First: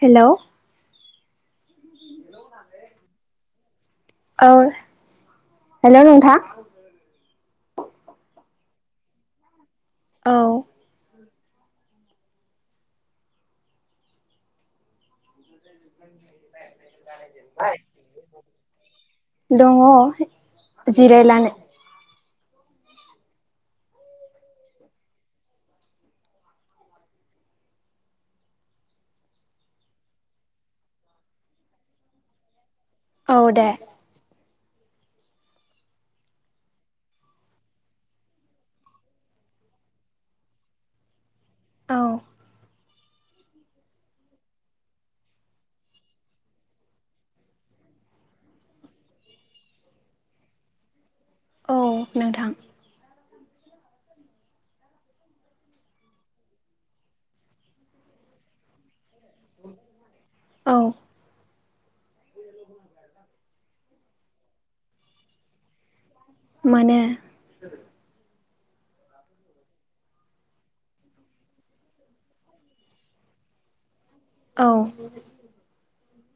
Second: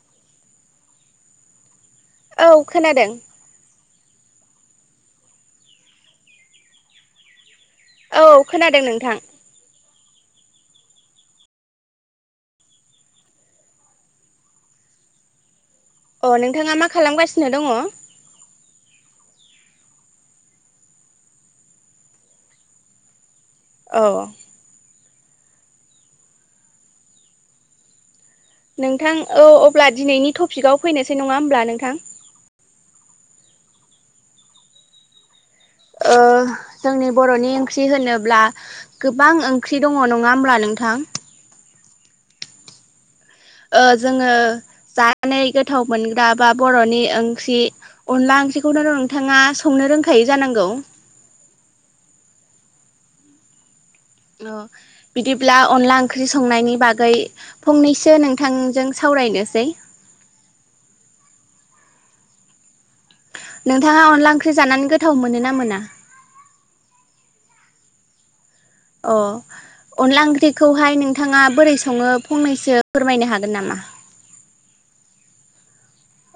हेल'। औ खोनादों औ हेल' नोंथां औ खोनादों नोंथां औ अ नोंथाङा मा खालामगासिनो दङ दङ जिरायनानै औ नोंथां औ अब्ला दिनैनि टपिकआव फैनोसै नङा होमब्ला नोंथां औ दे जोंनि बर'नि ओंख्रि होनोब्ला गोबां ओंख्रि दङ नङा होमब्ला नोंथां औ जोङो जानाय गोथाव मोनग्रा बा बर'नि ओंख्रि अनला ओंख्रिखौथ नोंथाङा संनो रोंखायै जानांगौ औ नोंथां बिदिब्ला अनला ओंख्रि संनायनि बागै फंनैसो नोंथांजों सावरायनोसै औ नोंथाङा अनला ओंख्रि जानानै गोथाव मोनो ना मोना मोनो अ अनला ओंख्रिखौहाय नोंथाङा बोरै सङो फंनैसो फोरमायनो हागोन नामा औ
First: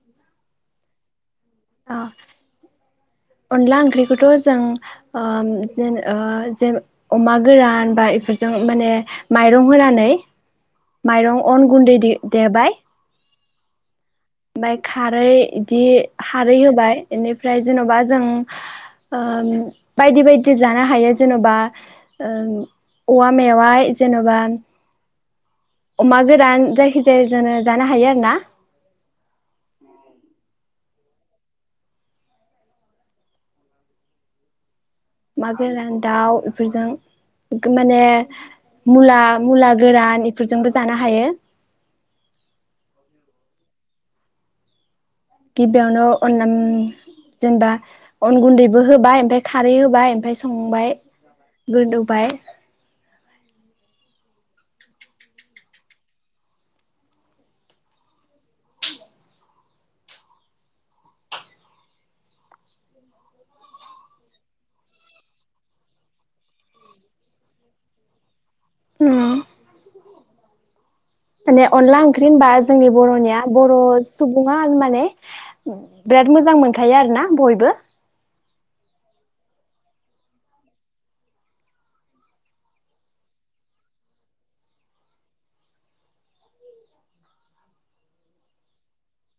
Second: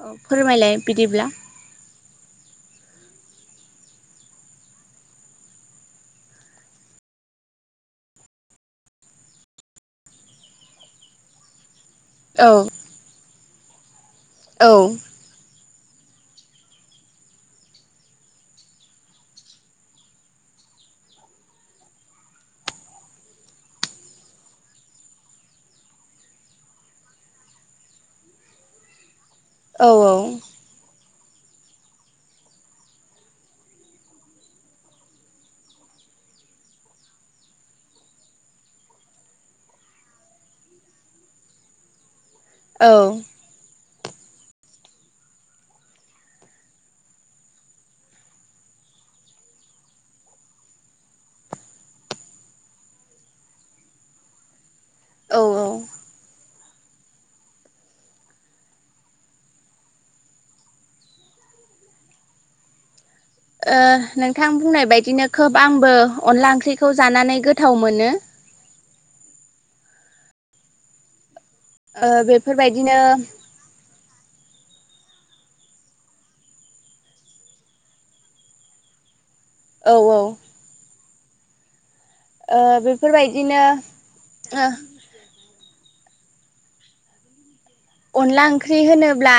औ फोरमायलाय बिदिब्ला अनला ओंख्रिखौथ' जों ज अमा गोरान बा इफोरजों माने माइरं होनानै माइरं अन गुन्दै द दे औ बाय औ फ्राय खारै बिदि खारै होबाय बेनिफ्राय जेन'बा जों बायदि बायदि जानो हायो जेन'बा औवा मेवाय जेन'बा अमा गोरान जायखिजाया जोङो जानो हायो आरो ना औ औ मा गोरान दाउ बेफोरजों माने मुला मुला गोरान इफोरजोंबो जानो हायो औ गिबियावनो अनला जेनेबा अन गुन्दैबो होबाय ओमफ्राय खारै होबाय ओमफ्राय संबाय गोदौबाय औ औ नोंथां बुंनाय बायदिनो खोब आंबो अनला ओंख्रिखौ जानानै गोथाव मोनो औ माने अनला ओ ओंख्रि होनबा जोंनि बेफोरबायदिनो बर'निया बर' सुबुङा माने बिराद मोजां मोनखायो आरो ना बयबो औ औ बेफोरबायदिनो अनला ओंख्रि होनोब्ला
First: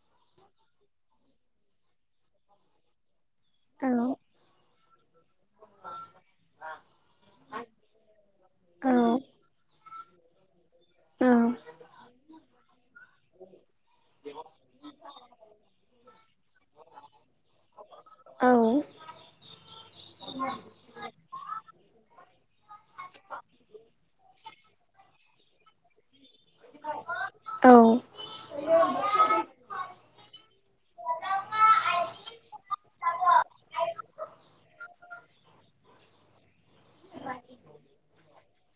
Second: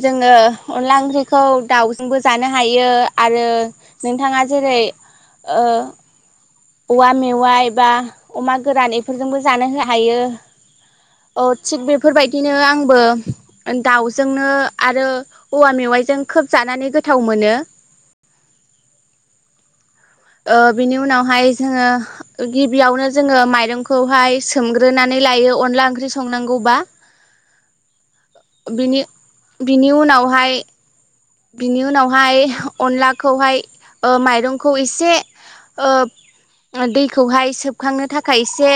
जोङो अनला ओंख्रिखौ दाउजोंबो जानो हायो आरो नोंथाङा जेरै ओ औवा मेवाइ बा अमा औ गोरान औ बेफोरजोंबो जानो हायो औ अ थिग बेफोरबायदिनो आंबो दाउजोंनो ओ आरो औवा मेवाइजों खोब जानानै गोथाव मोनो ओ बिनि उनावहाय जोङो गिबियावनो जोङो माइरंखौहाय सोमग्रोनानै लायो अनला ओंख्रि संनांगौबा औ बिनि उनावहाय बिनि उनावहाय अनलाखौहाय ओ माइरंखौ एसे ओ दैखौहाय सोबखांनो थाखाय एसे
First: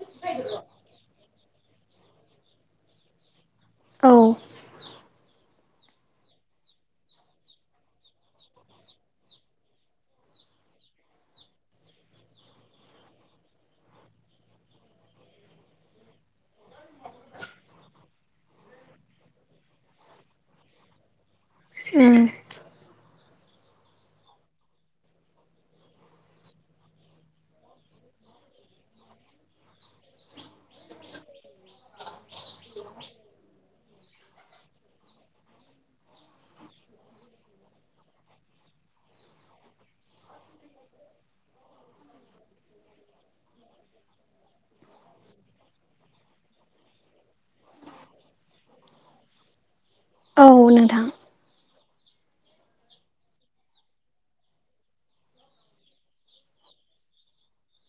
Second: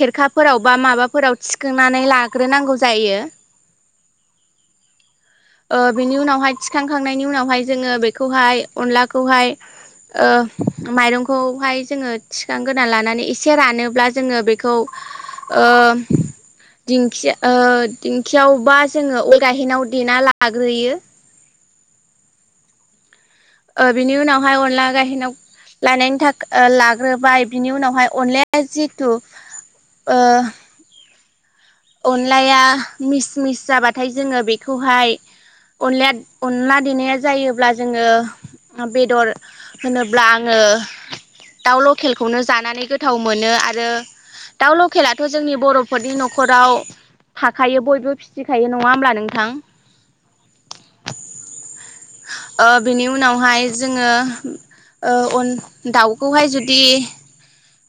खेरखाफोराव बा माबाफोराव थिखांनानै लाग्रोनांगौ जायो औ ओ बिनि उनावहाय थिखां खांनायनि उनावहाय जोङो बेखौहाय अनलाखौहाय ओ माइरंखौहाय जोङो थिखांग्रोना लानानै एसे रानोब्ला जोङो बेखौ ओ दिंखि ओ दिंखियावबा जोङो उवाल गाहेनाव देना ला - - आग्रोयो ओम ओ बिनि उनावहाय अनला गाहेनाव लायनायनि थाखाय ओ लाग्रोबाय बिनि उनावहाय अनलाया जितु ओ अनलाया मिस मिस जाबाथाय जोङो बेखौहाय अनलाया अनला देनाया जायोब्ला जोङो बेदर होनोब्ला आङो दाउ लकेलखौनो जानानै गोथाव मोनो आरो दाउ लकेलाथ' जोंनि बर'फोरनि न'खर न'खराव थाखायो बयबो फिसिखायो नङा होमब्ला नोंथां औ नोंथां ओ बिनि उनावहाय जोङो ओ अन दाउखौहाय जुदि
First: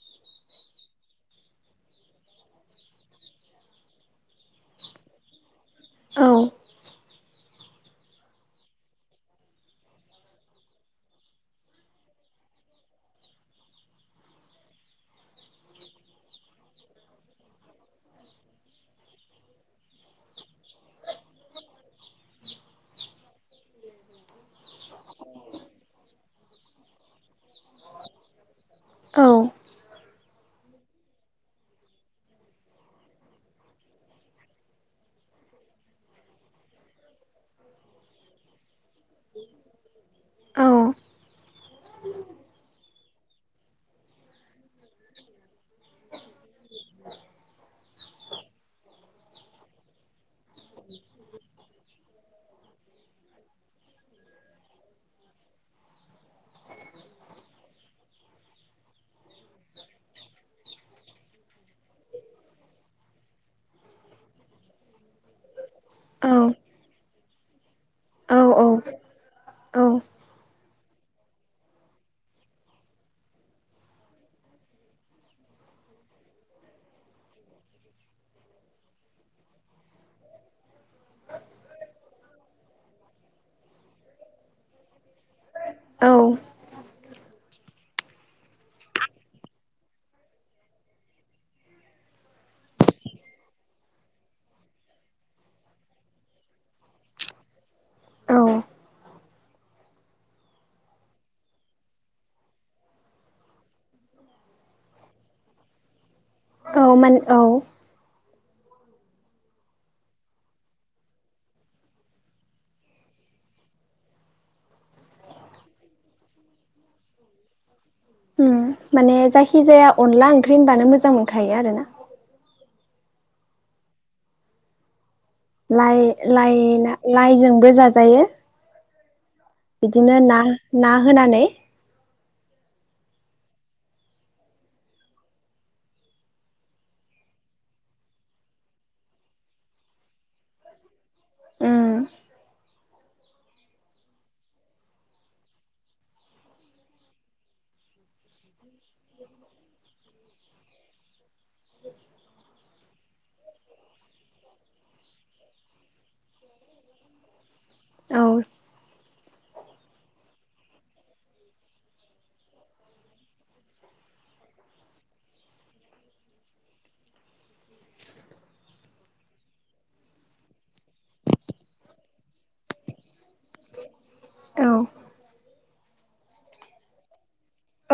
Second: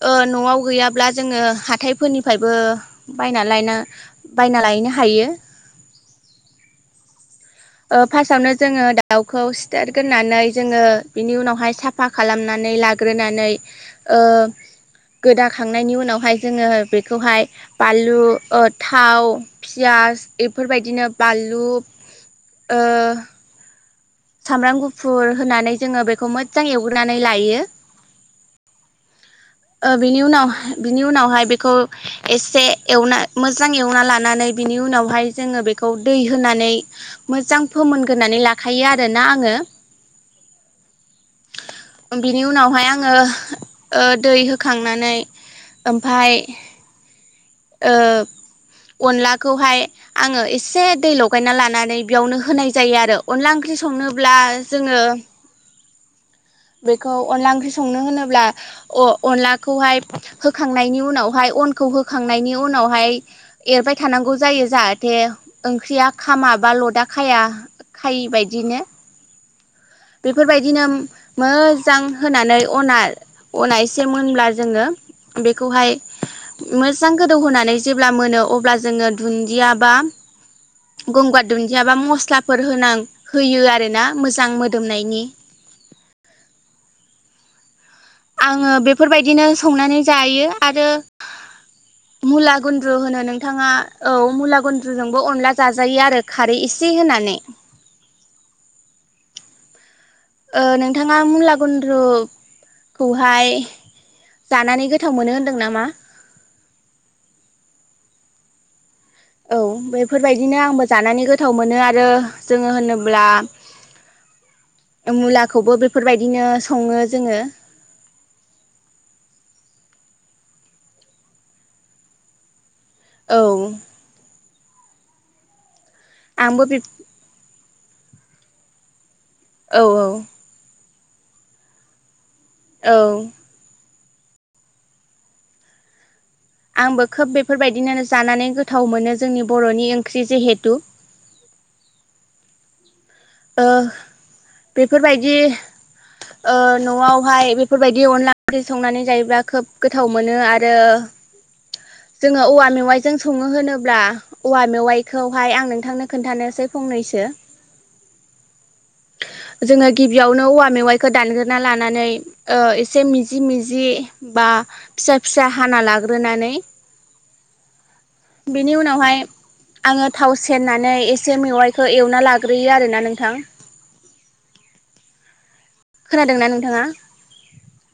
ओ न'आव गैयाब्ला जोङो हाथाय फोरनिफ्रायबो बायना लायनो - बायना लायनो हायो औ ओ फार्स्टआवनो जोङो दाउखौ सिथारग्रोनानै जोङो बिनि उनावहाय साफा खालामनानै लाग्रोनानै ओ गोदाखांनायनि उनावहाय जोङो बेखौहाय बानलु ओ थाव फियास एफोरबायदिनो बानलु ओ सामब्राम गुफुर होनानै जोङो बेखौ मोजां एवग्रोनानै लायो औ ओ बिनि उनावहा बिनि उनावहाय बेखौ एसे एवना मोजां एवना लानानै बिनि उनावहाय जोङो बेखौ दै होनानै मोजां फोमोनग्रोनानै लाखायो देना आङो बिनि उनावहाय आं आङो ओ दै हो खांनानै ओमफाय ओ अनलाखौहाय आङो एसे दै लगायना लानानै बेयावनो होनाय जायो आरो अनला ओंख्रि संनोब्ला जोङो बेखौ अनला ओंख्रि संनो होनोब्ला अ अनलाखौहाय होखांनायनि उनावहाय अनखौ होखांनायनि उनावहाय एरबाय थानांगौ जायो जाहाथे ओंख्रिया औ खामा बा लदा खाया- औ खायिबायदिनो औ बेफोरबायदिनो मोजां होनानै अना-अना एसे मोनब्ला जोङो बेखौहाय मोजां गोदौहोनानै जेब्ला मोनो अब्ला जोङो दुन्दिया बा गंगार दुन्दिया बा मस्लाफोर होनां होयो आरोना मोजां मोदोमनायनि । औ आङो बेफोरबायदिनो संनानै जायो आरो मुला गुन्द्रु होनो नोंथाङा औ मुला गुन्द्रुजोंबो अनला जाजायो आरो खारै एसे होनानै । औ ओ नोंथाङा मुला गुन्द्रु खौहाय जानानै गोथाव मोनो होनदों नामा? औ मोन औ औ बेफोरबायदिनो आंबो जानानै गोथाव मोनो आरो जोङो होनोब्ला मुलाखौबो बेफोरबायदिनो सङो जोङो उम माने जायखि जाया अनला ओंख्रि होनबानो मोजां मोनखायो आरो ना औ आंबो बे लाइ-लाइ-लाइजोंबो जा जायो औ इदिनो ना ना होनानै औ आंबो खोब बेफोरबायदिनो जानानै गोथाव मोनो जोंनि बर'नि ओंख्रि जेहेतु उ ओ बेफोरबायदि ओ न'आवहाय बेफोरबायदि अनला ओंख्रि संनानै जायोब्ला खोब गोथाव मोनो आरो जोङो औवा मेवाइजों सङो होनोब्ला औवा मेवाइखौहाय आं नोंथांनो खोन खोनन्थानोसै फंनैसो औ जोङो गिबियावनो औवा मेवाइखौ दानग्रोना लानानै ओ एसे मिजि मिजि बा फिसा फिसा हाना लाग्रोनानै बिनि उनावहाय आङो थाव सेरनानै एसे मेवाइखौ एवना लाग्रो गैया आरोना नोंथां औ खोनादोंना नोंथांङा?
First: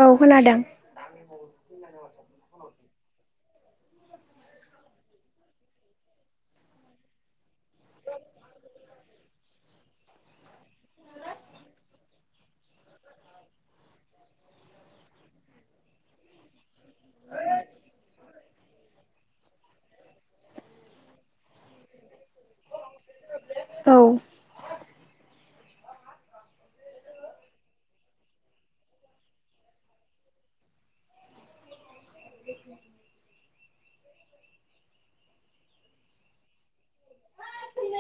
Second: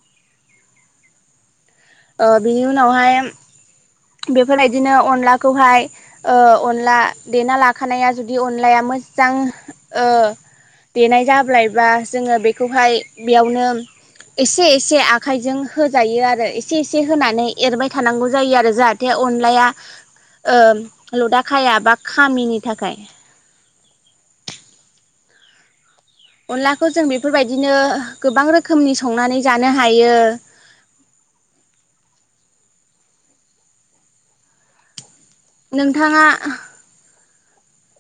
औ खोनादों। बिनि उनावहाय बेफोरबायदिनो अनलाखौहाय ओ अनला देना लाखानाया जुदि अनलाया मोजां ओ देनाय जाब्लायबा जोंङो बेखौहाय बेयावनो एसे एसे आखाइजों होजायो आरो एसे एसे होनानै एरबाय थानांगौ जायो आरो जाहाथे जाहाथे अनलाया लदाखाया बा खामिनि थाखाय। औ अनलाखौ जों बेफोरबायदिनो गोबां रोखोमनि संनानै जानो हायो। नोंथाङा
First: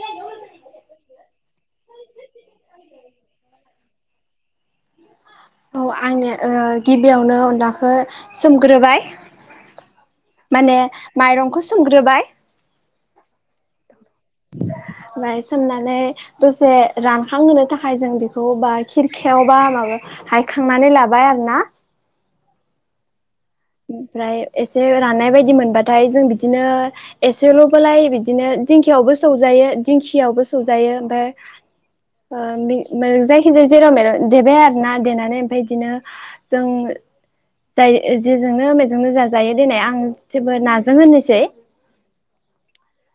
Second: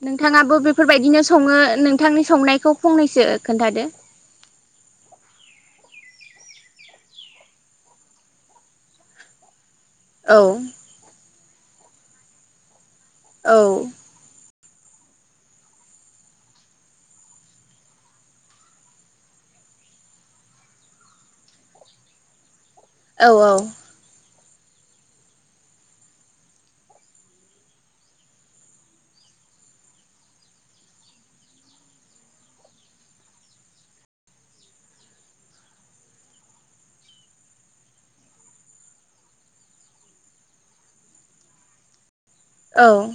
नोंथाङाबो बेफोरबायदिनो संङो नोंथांनि संनायखौ फंनैसो खोन्थादो। औ आंनो ओ गिबियावनो अनलाखौ सोमग्रोबाय औ माने माइरंखौ सोमग्रोबाय। औ ओमफ्राय सोमनानै दसे रानखां होनो थाखाय जों बेखौ बा खिरखायावबा माबा हायखांनानै लाबाय आरोना औ ओमफ्राय एसे राननाय बायदि मोनबाथाय जों बिदिनो एसेल'बोलाय बिदिनो दिंखियावबो सौजायो दिंखियावबो सौजायो ओमफ्राय ओ बि जायखिजाया जेराव मेराव देबाय आरोना देनानै ओमफ्राय बिदिनो जों जाय जेजोंनो मेजोंनो जाजायो दिनाय आं जेबो नाजों होननोसै। औ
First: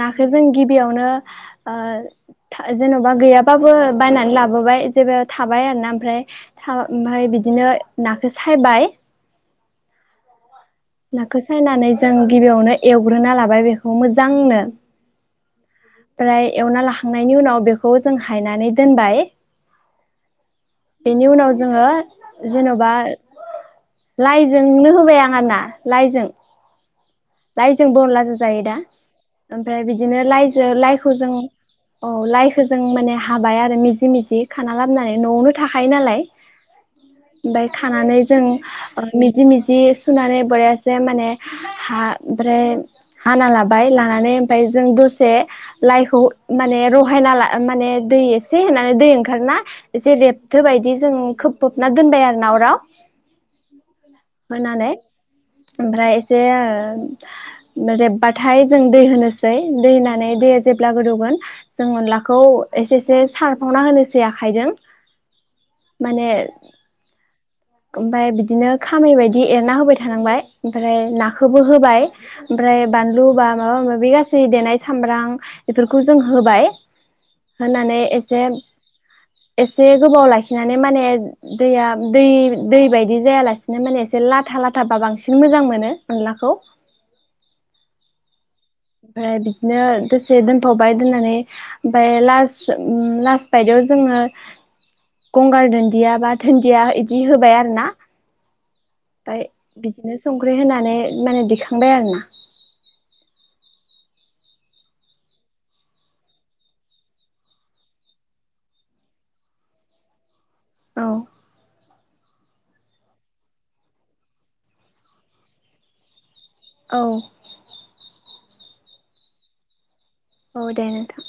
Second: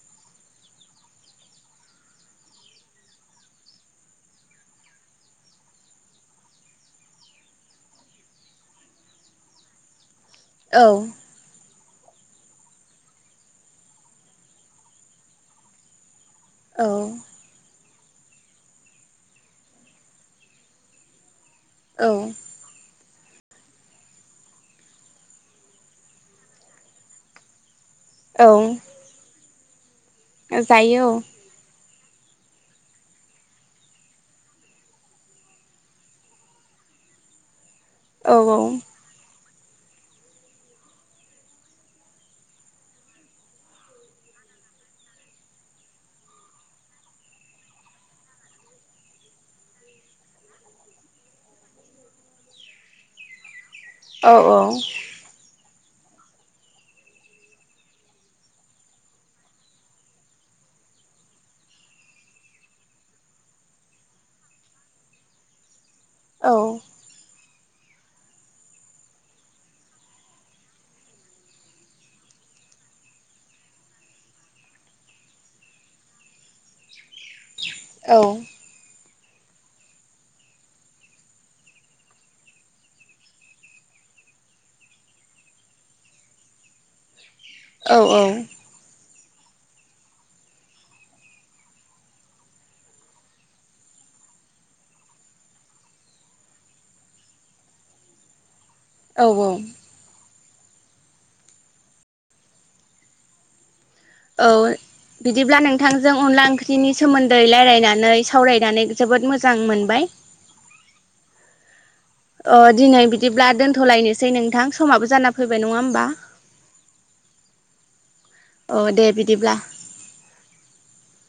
नाखौ जों गिबियावनो ओ जेन'बा गैयाबाबो बायनानै लाबोबाय जेबो थाबाय आरोना ओमफ्राय ओमफ्राय बिदिनो नाखौ सायबाय औ नाखौ सायनानै जों गिबियावनो एवग्रोना लाबाय बेखौ मोजांनो ओमफ्राय एवना औ लाखांनायनि उनाव बे खौ जों हायनानै दोनबाय। बेनि उनाव जोंङो जेन'बा लाइजोंनो होबाय आं आरो ना लाइजों लाइ जोंबो अनलाजो औ जायो दा? ओमफ्राय बिद बिदिनो लाइजों जायो लाइखौ जों औ लाइखौ जों माने हाबाय आरो मिजि मिजि खाना लाबानै न'आवनो थाखायो नालाय ओमफ्राय खानानै औ औ जों मिजि मिजि जि सुनानै बरियासे माने हा ओमफ्राय हाना लाबाय लानानै ओमफ्राय जों दसे लाइखौ माने रहायना ला माने दै एसे होनानै दै ओंखारोना एसे रेब गोबायदि जों खोबफबना दोनबाय आरो ना अराव। औ औ होनानै ओमफ्राय एसे ओ रेबबाथाय जों दै होनोसै दै होनानै दैया जेब्ला गोदौगोन जों अनलाखौ एसे एसे सारफावना होनोसै आखाइजों माने। ओमफ्राय बिदिनो खामै बायदि एरना होबाय थानांबाय ओमफ्राय नाखौबो होबाय ओमफ्राय बानलु बा माबा माबि गासै देनाय सामब्राम बेफोरखौ जों होबाय होनानै औ एसे एसे गोबाव लाखिनानै माने दैया दै दै बायदि जायालासिनो माने एसे लाथा लाथाबा बांसिन मोजां मोनो अनलाखौ। औ औ ओमफ्राय बिदिनो दसे दोनथ'बाय दोननानै ओमफ्राय लास लास बायदियाव जोङो गंगार दुन्दिया बा दुन्दिया इदि होबाय आरोना। फाय औ औ बिदि संख्रि होनानै माने दिखांबाय आरोना। औ बिदिब्ला नोंथांजों अनला ओंख्रिनि सोमोन्दै रायलायनानै सावरायनानै जोबोद मोजां मोनबाय। औ अ दिनै बिदिब्ला दोनथ'लायनोसै नोंथां समाबो जाना फैबाय नङा होमबा? औ अ दे बिदिब्ला। औ दे नोंथां।